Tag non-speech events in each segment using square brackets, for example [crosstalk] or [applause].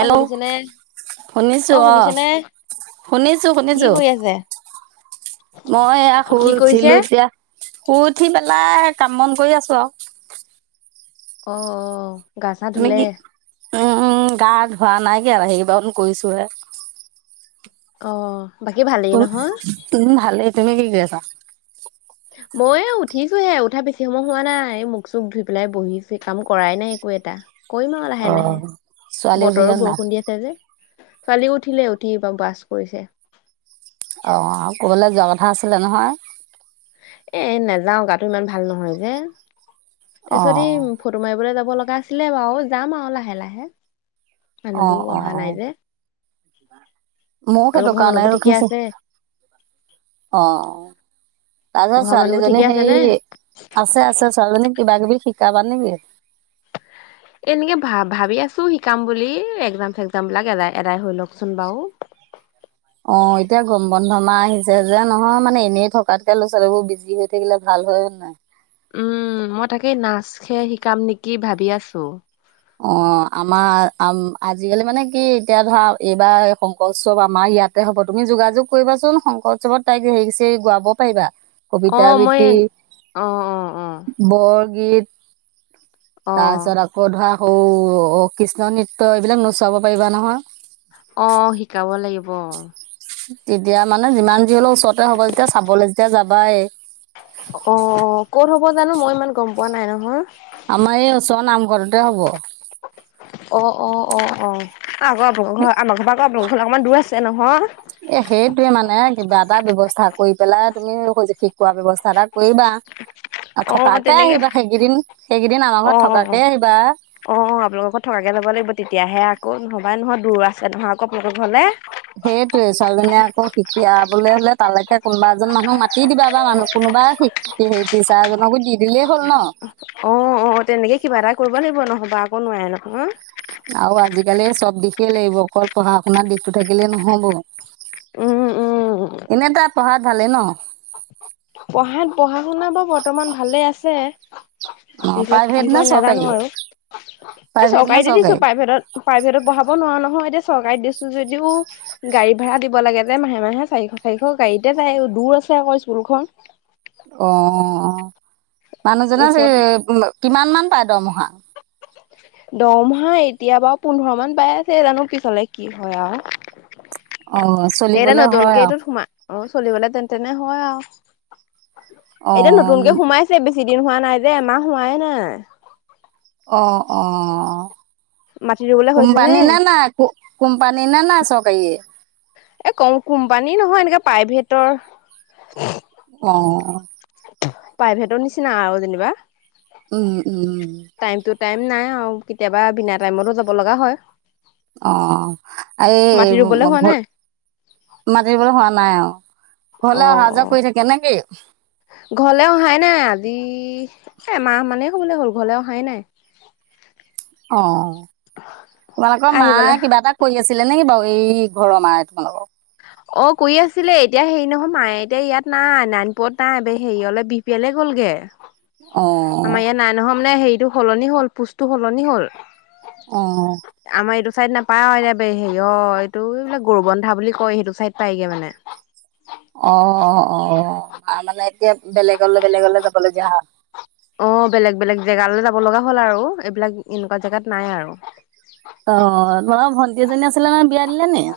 অ শুনিছেনে শুনিছো অ, শুনিছো, কি শুনিছো। কৰি আছে? মই এয়া শুই কি কৰিছে? উঠিলো এতিয়া। শুই উঠি পেলাই কাম বন কৰি আছো আৰু। অ, অ। গা চা ধুলে? অ, উম গা ধোৱা নাই কিয়া আৰু সেইবাৰ কৰিছো হে অ। বাকী ভালেই উ, নহয়? উম ভালেই। তুমি কি কৰি আছা? [unintelligible] মইওঁ উঠিছোহে, উঠা বেছি সময় হোৱা নাই। মুখ চুখ ধুই পেলাই বহিছো কাম কৰাই নাই একো এটা। কৰিম আৰু অ লাহে লাহে ছোৱালী উঠিলে বতৰো নাই বৰষুণ দি আছে যে। ছোৱালী উঠিলে, উঠি বা বাছ কৰিছে। অ ক'বালে যাব হা আছিলে নহয়। এ নাযাও গাতো ইমান ভাল নহয় যে। তাৰ অ পিছত ই ফটো মাৰিবলৈ যাব যাব লগা আছিলে বাৰু যাম আৰু লাহে লাহে। মানু্হবোৰ অহা নাই যে। মও আৰু সেইটো ঘৰৰ কাৰণে মানুহবোৰ ঠিকে ৰখিছো। আছে অ। তাৰপিছত ঘৰৰ মানুহবোৰ ছোৱালীজনী ঠিকে আছে নে? হেই, আছে আছে ছোৱালীজনী কিবা কিবি শিক কাবা নেকি? এনেকে ভা ভাবি আছো শিকাম বুলি, এক্সাম চেগজাম বিলাক এলাই এদাই হৈ লওক। অ এতিয়া গম বন্ধমাহ আহিছে যে, নহয় মানে এনেই থকাতকে ল'ৰা ছোৱালীবোৰ বিজি হৈ থাকিলে ভাল হয় নাই। উম, মই তাকেই নাচ হে শিকাম নেকি ভাবি আছো। অ, আমাৰ আম আজিকালি মানে কি এতিয়া ধৰা এইবাৰ শংকৰ উৎসৱ আমাৰ ইয়াতে হ'ব। তুমি যোগাযোগ কৰিবাচোন শংকৰ উৎসৱত তাইক হেৰিচেৰি গোৱাব পাৰিবা। কবিতা আহ মই আবৃত্তি অ অ অ গ অ তাৰপিছত আকৌ ধৰা অৌ অ কৃষ্ণ নৃত্য এইবিলাক নোচোৱাব পাৰিবা নহয় অ শিকাব লাগিব তেতিয়া মানে যিমান যি হলেও ওচৰতে হ'ব যেতিয়া চাবলৈ যেতিয়া যাবাই অ ক'ত হ'ব জানো মই ইমান গম পোৱা নাই নহয়। আমাৰ এই উচৰ নামঘৰটোত তে হ'ব। অ অ অ অ। [unintelligible] আম ঘৰ পৰা ক দু ঘৰলে অকমান দূৰ আছে। এ নহয়। এ সেইটোৱে মানে কিবা এটা ব্যৱস্থা কৰি পেলাই তুমি স শিকোৱা ব্যৱস্থা এটা কৰিবা। আৰু অ থকাকে তেনেকে আহিবা সেইকেইদিন সেইকেইদিন আমাৰ অ ঘৰত থকাকে আহিবা আহ আপোনালোককৌ থকাকে যাব লাগিব তেতিয়াহে আকৌ নবাই নহয় দূৰ আছে নহয় আকৌ আপোনোকৰ ঘৰলৈ সেইটোয়ে ছোৱালীজনীয়ে আকৌ শিকি বলে হলে তালৈকে কোনোবা এজন মানুহক মাতি দিবা বা মানুহ কোনোবা শ টিচাৰ এজনকো দি দিলেই হ'ল ন অ' অ' তেনেকে কিবা এটা কৰিব লাগিব নহ'বা আকৌ নোৱাৰে নহয় অ আৰু আজিকালি চব দিশেই লাগিব অকল পঢ়া শুনাত দিশতটো থাকিলে নহব উম উম এনে এটা পঢ়াত ভালে ন। পঢ়াত পঢ়া শুনা বাৰ বৰ্তমান ভালে আছে। অ তত প্ৰাইভেট কি নে কয় চৰকাৰী নাজানো আৰু এই প্ৰাইভেট নে চৰকাৰীতে দিছো চৰকাৰী প্ৰাইভেটত প্ৰাইভেটত বঢ়াব নোৱাৰো নহয় এতিয়া। চৰকাৰে দিছো যদিও গাড়ী ভাড়া দিব লাগে যে মাহে মাহে চাৰিশ চাৰিশ গাড়ীতে যায় দূৰ আছে আকৌ স্কুলখন। অ' মানুহজনে সেই ওচৰত কিমান মান পায় দৰমহা? দৰমহা এতিয়া বাৰু পোন্ধৰ মান পাই আছে জানো পিছলে কি হয় আৰু অ এতিয়া 'চলিবলে হয় নতুনকে আৰু এইটোত সোমাই অ' চলিবলে তেন্ত তেনে হয় আৰু এতিয়া নতুনকে অ', সোমাইছে বেছি। ছিদিন হোৱা নাই দেেই মাহ হোৱাই নাই। অ'অ' মাতি ৰুবলে হৈছে নে কোম্পানী নে নাই চৰকাৰীয়ে? এ ক কোম্পানী নহয় এনেকে প্ৰাইভেট। [inaudible] অ' প্ৰাইভেটৰ নিচিনা আৰু যেনিবা। উম -উম টাইম টু টাইম নাই আৰু কেতিয়াবা বিনা টাইমতো যাব লগা হয়। অ' এই মাটি ৰুবলৈ হোৱা ঘ নাই মাতিবলৈ হোৱা নাই আৰু অ'- ঘৰলৈ অহা যোৱা অ', কৰি থাকে নে কি? ঘৰলে অহাই নাই আজি এমাহ মানেই হ'বলৈ হ'ল ঘৰলে অহাই নাই। অ'। তোমালোকৰ আহিবলৈ মায়ে কিবা এটা কৰি আছিলে নেকি বাৰু। এই ঘৰৰ মায়ে তোমালোকৰ অ' কৰি আছিলে এতিয়া হেৰি নহয় মায়ে এতিয়া ইয়াত নাই নাৰায়ণপুৰত নাই হেৰিঅলে বিহপুৰীয়ালে গ'লগে। অ', আমাৰ ইয়াত নাই নহয়। তাৰমানে হেৰিটো সলনি হ'ল পোষ্টটো সলনি হ'ল। অ'। আমাৰ এইটো চাইড নাপাই [unintelligible] হেৰি অ' এইটো এই গৰুবন্ধা বুলি সেইটো চাইড পাইগে মানে। অ অ তাৰমানে এতিয়া বেলেগলৈ বেলেগলৈ যাবলগীয়া হয়। অ' বেলেগ বেলেগ জেগালৈ যাব লগা হ'ল আৰু এইবিলাক এনেকুৱা জেগাত নাই আৰু অ' তোমালোকৰ ভণ্টি এজনী আছে বিয়া দিলেনে নাই?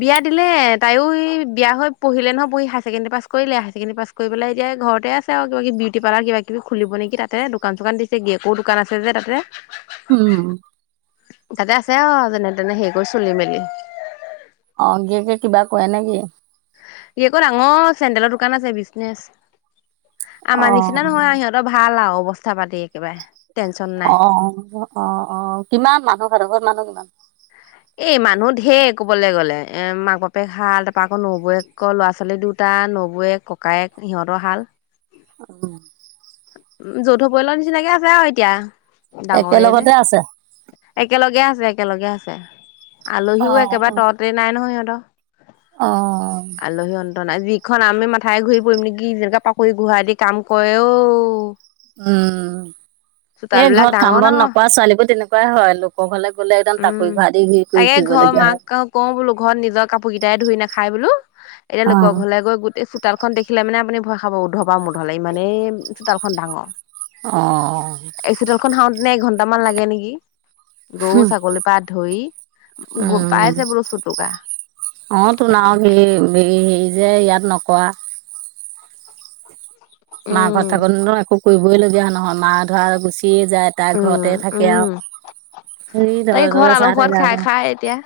বিয়া দিলে তাইয়ো এই বিয়া হৈ পঢ়িলে নহয় পঢ়ি হাই ছেকেন্ডৰী পাছ কৰিলে হাই ছেকেন্ডৰী পাছ কৰি পেলাই এতিয়া ঘৰতে আছে আৰু কিবা কিবি বিউটি পাৰ্লাৰ কিবা কিবি খুলিব নেকি তাতে দোকান চোকান দিছে গিৰিয়েকৰো দোকান আছে যে তাতে। উম। তাতে আছে অ যেনে তেনে সেই কৰি চলি মেলি। অ' গিৰিয়েকে কিবা কৰে নে কি? ই আকৌ ডাঙৰ চেনদেলৰ দোকান আছে বিজনেচ। অ আমাৰ নিচিনা নহয় সিহঁতৰ ভাল আৰু। অৱস্থা পাতি একেবাৰে। টেনচন নাই অ- অ- অ- অ কিমান মানুহ সিহঁতৰ ঘৰত মানুহ কিমান? এ মানুহ ধেৰ ক'বলৈ গ'লে এ মাক বাপেক হাল, তাৰপৰা আকৌ নবৌৱেক ল'ৰা ছোৱালী দুটা নবৌৱেক ককায়েক সিহঁতৰ হাল। [inaudible] যৌথ পৰিয়ালৰ নিচিনাকে আছে আৰু এতিয়া ডাঙৰে যে একেলগতে আছে। একেলগে আছে একেলগে আছে অ আলহীও একেবাৰে ততে নাই নহয় সিহঁতৰ। অ আলহী। যিখন আমি মাথাই ঘূৰি পৰিম নেকি যেনেকৈ টাকুৰি ঘূৰা দি কাম কৰে ঔ। উম এ বিলাক ঘৰত কাম ডাঙৰ বন ডাঙৰ নকৰা ছোৱালীবোৰ তেনেকা হয় লোকস হলে উম তাকে ঘৰ হয়। মাক কওঁ বোলো ঘৰত নিজৰ কাপোৰ কেইটাই ধুই নাখা খাই বোলো! এতিয়াল অ লগৰ ঘলে গৈ গোটেই চ চোতালখন দেখিলে মানে আপুনি ভয় খাব উধ বা মধলে ইমানেই চোতালখন ডাঙৰ। অ' এনে এঘন্টামান লাগে নেকি? গৌ পা ধৰি। উম পাইছে বোলো চুটুকা অ তো নও কি [unintelligible] এই যে ইয়াত নকোৱা মা উম কথা কলোঁ ন একো কৰিবইলগীয়া হয় নহয় মা ধৰা গুচি গুচিয়ে যায় তাৰ উম, ঘৰতে থাকে উম, আৰু হেৰি তাই তলে তলে ঘৰত চাই আলসোৱাত থাকে খাই আকৌ খাই এতিয়া,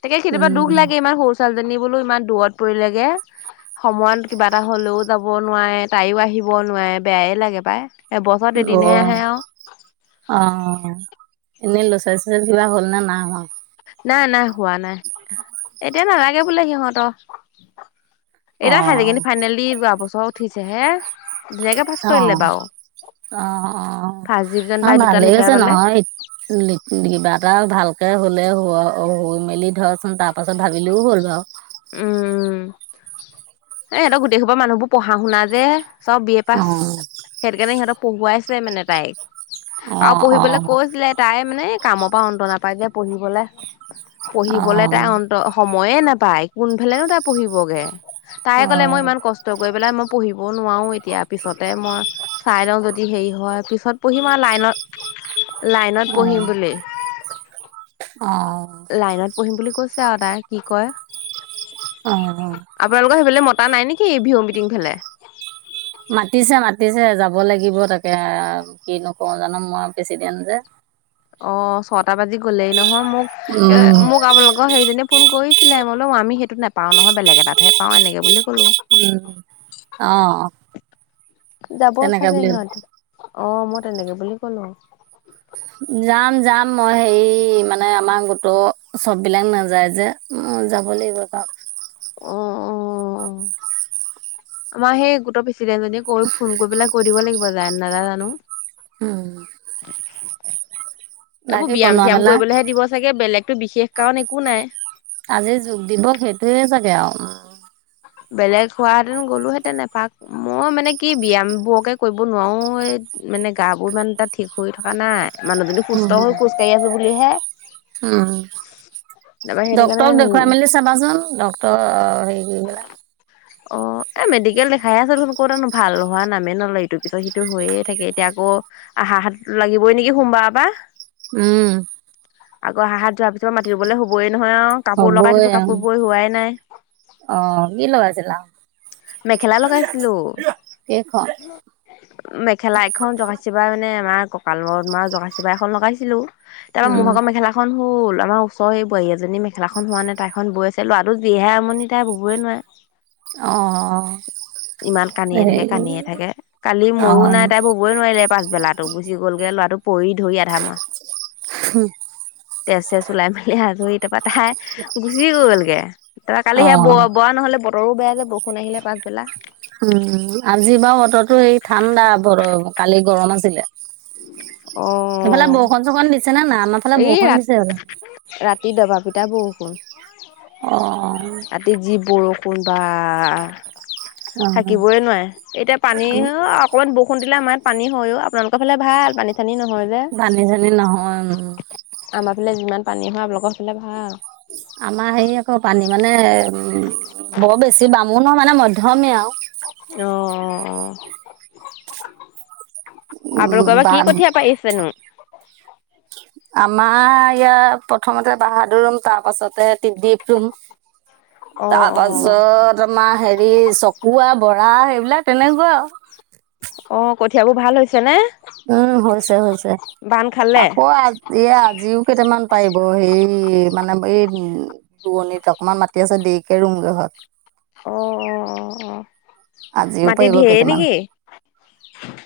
তাকে কেতিয়াবা দুখ উম লাগে ইমান সৰু ছোৱালীজনী বোলো ইমান দূৰত পৰিলেগে সময়ত কিবা এটা হ'লেও যাব নোৱাৰে তাইও আহিব নোৱাৰে বেয়াই লাগে পাই। এবছৰত এদিনহে গৰম, আহে আৰু অ' এনেই লৰা, ছোৱালী কিবা হ'ল নে নাই হোৱা? নাই, নাই হোৱা নাই। এতিয়া নালাগে বোলে সিহঁতক। এতিয়া হাইাৰ অ', ছেকেণ্ডাৰী ফাইনেল দি যোৱাবছৰ উঠিছে হে অ, অ, অ, ফাৰ্ষ্ট ডিভিজন অ, পাই দুটা ভালেই লেটাৰ হৈছে পালে নহয়, কিবা এটা ভাল হোলে, হোৱা, হৈ মেলি ধৰক তাৰ পাছত ভাবিলেও হ'ল বাৰু। উম। এ, সিহতৰ গোটেইসোপা মানুহবোৰ পঢ়া শুনা যে চব বি এ পাছ। অ', সেইটো কাৰণে সিহঁতক পঢ়ুৱাই ছে মানে তাইক। আৰু অ', পঢ়িবলৈ অ', কৈছিলে তাই মানে কামৰ পৰা অন্ত নাপায় যে পঢ়িবলে। অ', পঢ়িবলে তাই অন্ত সময় ময়ে নাপায় কোনফালেনো তাই পঢ়িবগে? তাই অ', কলে, মই ইমান কষ্ট কৰি পেলাই মই পঢ়িব নোৱাৰো এতিয়া। পিছতে মই চাই লওঁ যদি হেৰি হয় পিছত পঢ়িম আৰু লাইনত লাইনত পঢ়িম অ', বুলি। অ', অ', লাইনত পঢ়িম বুলি কৈছে তাই কি কৰে অ', আপোনালোকৰ সেইফালে ম পৰা নাই নেকি? বিহু মিটিং ফালে। মাতিছে মাতিছে যাব লাগিব তাকে, কিনো কৰো জানো। মই প্ৰেচিডেণ্ট জে। অ' ছটা বাজি গলেই নহয়। মোক এ, উম, মোক আপোনালোকৰ সেইজনীয়ে ফোন কৰি ছিলে, ম বোও আমি সেইটো নাপাওঁ নহয়। বেলেগ এটাত হে পাওঁ। এনেকৈ বুলি ক'লো উম, অ'। যাব তেনেকে চাগে বুলি সিহঁতি। অ' মই তেনেকে বুলি কলো। যাম, যাম, মই হেৰি মানে আমাৰ গোটৰ সব বিলাক নাযায় যে। মই যাব লাগিব বাৰু। অ', অ' আমাৰ সেই গোট পি প্ৰেচিডেণ্ট জনীয়ে কৈ ফোন কৰি পেলাই কৈ দিব লাগি [unintelligible] উম। এইবোৰ বাকী ব্যয়াম বনোৱা চিয়াম মেলা কৰিবলৈহে দিব চাগে বেলেগ। এইটো বিশেষ কাৰণ একো নাই। সেইয়ে চাগে আৰু। বেলেগ হোৱাহেতেন গ'লো হেতেন এপাক। মই মানে কি ব্যায়াম বোৰকে কৰিব নোৱাৰো, এই মানে গা বোৰ ইমান এটা ঠিক হৈ থকা নাই। মানুহ যদি উম সুস্থ হৈ খোজকাঢ়ি আছে হে উম তাৰপৰা সেইটো কাৰণে ডক্তটৰক দেখুৱাই মেলি চাবাচোন ডক্তটৰ হ [unintelligible] অ' এ মেডিকেল দেখাইে আছ দেশুন, ক'তানো ভাল হোৱা নামেই নলয়। ইটো পিছত সিটো হৈয়ে থাকে। এতিয়া আকৌ আহা হাত লাগিবই নেকি সোমবাৰৰ পৰা। উম। আগ হাত যোৱাৰ পিছত মাটি ৰুবলৈ হ'বই। নহয় অ' কাপোৰ লগাই হ'বই থৈছো আৰু কাপোৰ বোৰ হোৱাই নাই। অ', কি লগাইছিলা? মেখেলা লগাইছিলো। কেইখন মেখেলা এখন [unintelligible] মানে আমাৰ। ককালত মৰা জকাচিপা এখন লগাইছিলো। তাৰপা উম মোৰভাগৰ মেখেলাখন হ'ল আমাৰ ওচৰ এই বোৱাৰী এজনী মেখেলাখন হোৱা নাই তাই খন বৈ আছিলো আৰু জিহে আমনি তাই বুবয়ে নোৱাৰে। অ ইমান কানিয়ে থাকে হেৰি কানিয়ে থাকে। কালি অ ময়ো নাই তাই বুবই নোৱাৰিলে পাছবেলাতো গুচি গ'লগে ল'ৰাটো। পৰি ধৰি আধা মৰা। তেছ চেজ ওলাই মেলি আজৰি। তাই গুচি গলগে তাৰপৰা কালি অ সেয়া ব- বোৱা নহলে তৰো বেয়া যাব সোন আহিলে পাছবেলা। উম আজি বাাৰু বতৰো সেই ঠাণ্ডা, বৰ কালি গৰম আছিলে। অ সেইফালে বৰষুন চৰষুন দিছে নে নাই? আমাৰ ফালে এই ৰা বৰষুণ দিছে আৰু। ৰাতি দবা পিটা বৰষুণ অ', অ'। কোনবা। অ', থাকিবই নোৱাৰে এতিয়া পানী অকমান বহুত। ফোন দিলে আমাৰাত পানী হয়ও আপোনালোকৰ ফালে ভাল পানী [unintelligible] পানি চানি নহয় উম। এ ফালে যিমান পানী হয় আপোনাৰ লোকৰ ফালে ভাল আমাৰ হেৰি আকৌ পানী মানে উম বৰ বেছি বামু নহ মানে মধ্যমীয়া আৰু। অহ '। উম, আপোনালোকৰ বা কি বাম কঠীয়া পাইিছেনো? আমাৰ ইয়াত প্ৰথমতে বাহাদুৰ ৰুম, তাৰ পাছতে ত্ৰিদিপ ৰুম। অ তাৰ অ পাছত আমাৰ হেৰি, চকুৱা বন ধৰা সেইবিলাক তেনেকুৱা আৰু অহ, কঠিয়াবোৰ ভাল হৈছে নে? উম, হৈছে, হৈছে। বান খালে আকৌ আ, এই আজিও কেইটামান পাৰিব হে, মানে এই উম, দুৱণিত অকমান মাটি আছে। দেৰিকে ৰুমগৈ হয়। অ, অ, অ, অ'। আজি মাটি পাৰিব ঢেৰ কেইটামান। নেকি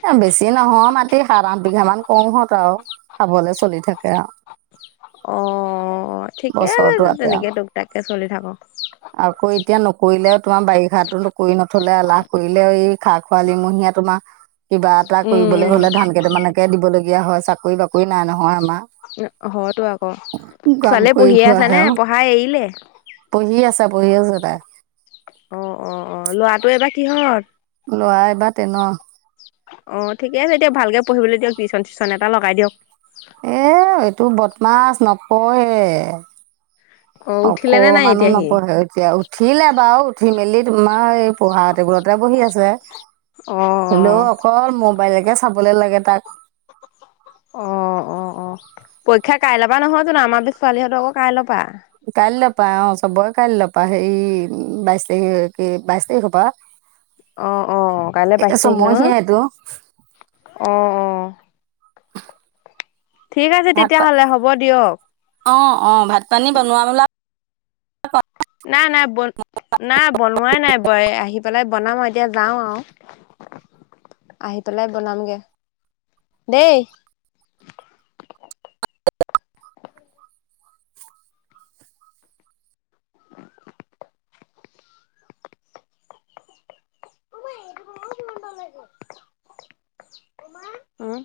এ বেছি নহয় মাটি। সাত, আঠ বিঘা মান কম হত আৰু খাবলে চলি থাকে আৰু। অ ঠিকে বছৰটো আছে আতে তেনেকে আৰু। তোক তাককে চলি থাকক আকৌ এতিয়া নকৰিলেও তোমাৰ বাৰিষাতো কৰী নথলে এলাহ কৰিলে এই খা, খৰালি মহীয়া তোমাৰ কিবা এটা উম কৰিবলৈ হলে ধান কেইটামানকে দিব কৰিব লগীয়া হয়। চাকৰি বাকৰি নাই নহয় আমাৰ হয়তো আকৌ। কাম ছোৱালীয়ে কৰি পঢ়িয়ে আছ খোৱাহে নে? আৰু পঢ়া এৰিলে? পঢ়ি আছে পঢ়ি আছে তাই অ, অ, অ, ল'ৰাটো এইবাৰ কিহঁত? ল'ৰা এইবাৰ তেনৰ। অহ, ঠিকে আছে দিয়ক ভালকে পঢ়িবলৈ দিয়ক টিউচন চিউচন এটা লগাই দিয়ক। এহ, এইটো বদমাছ নপঢ়ে। অ উঠিলে নে নাই অকমানু এতিয়া সি নপঢ়ে এতিয়া। উঠিলে বাৰু উঠি মেলি তোমাৰ এ পঢ়া টেবুলতে বহি আছে। অ হলেও অকল মোবাইলেকে চাবলে লাগে। তাক অ' অ' অ' পৰীক্ষা কাইলৈ পৰা নহয় জানো? আমাৰ ছোৱালীহঁতৰ আকৌ কাইলৈ পৰা। কাইলৈ পৰা অ' চবৰে কাইলৈ পৰা। হেৰি বাইশ তাৰিখ কি বাইশ তাৰিখৰ পৰা। অ' অ কাইলৈ বাইশ তাৰিখ চমহীয়াইটো নহয়। অ' অ'। ঠিক আছে ভাত পা তেতিয়াহ'লে হ'ব দিয়ক। অ' অ' ভাত ত পানী বনোৱা মেলা [inaudible] নাই নাই বন না বনোৱাই নাই। আহি পেলাই বনাম আৰু এতিয়া যাওঁ আৰু আহি পেলাই বনামগে দেই। উ [inaudible] াৰ উ [inaudible]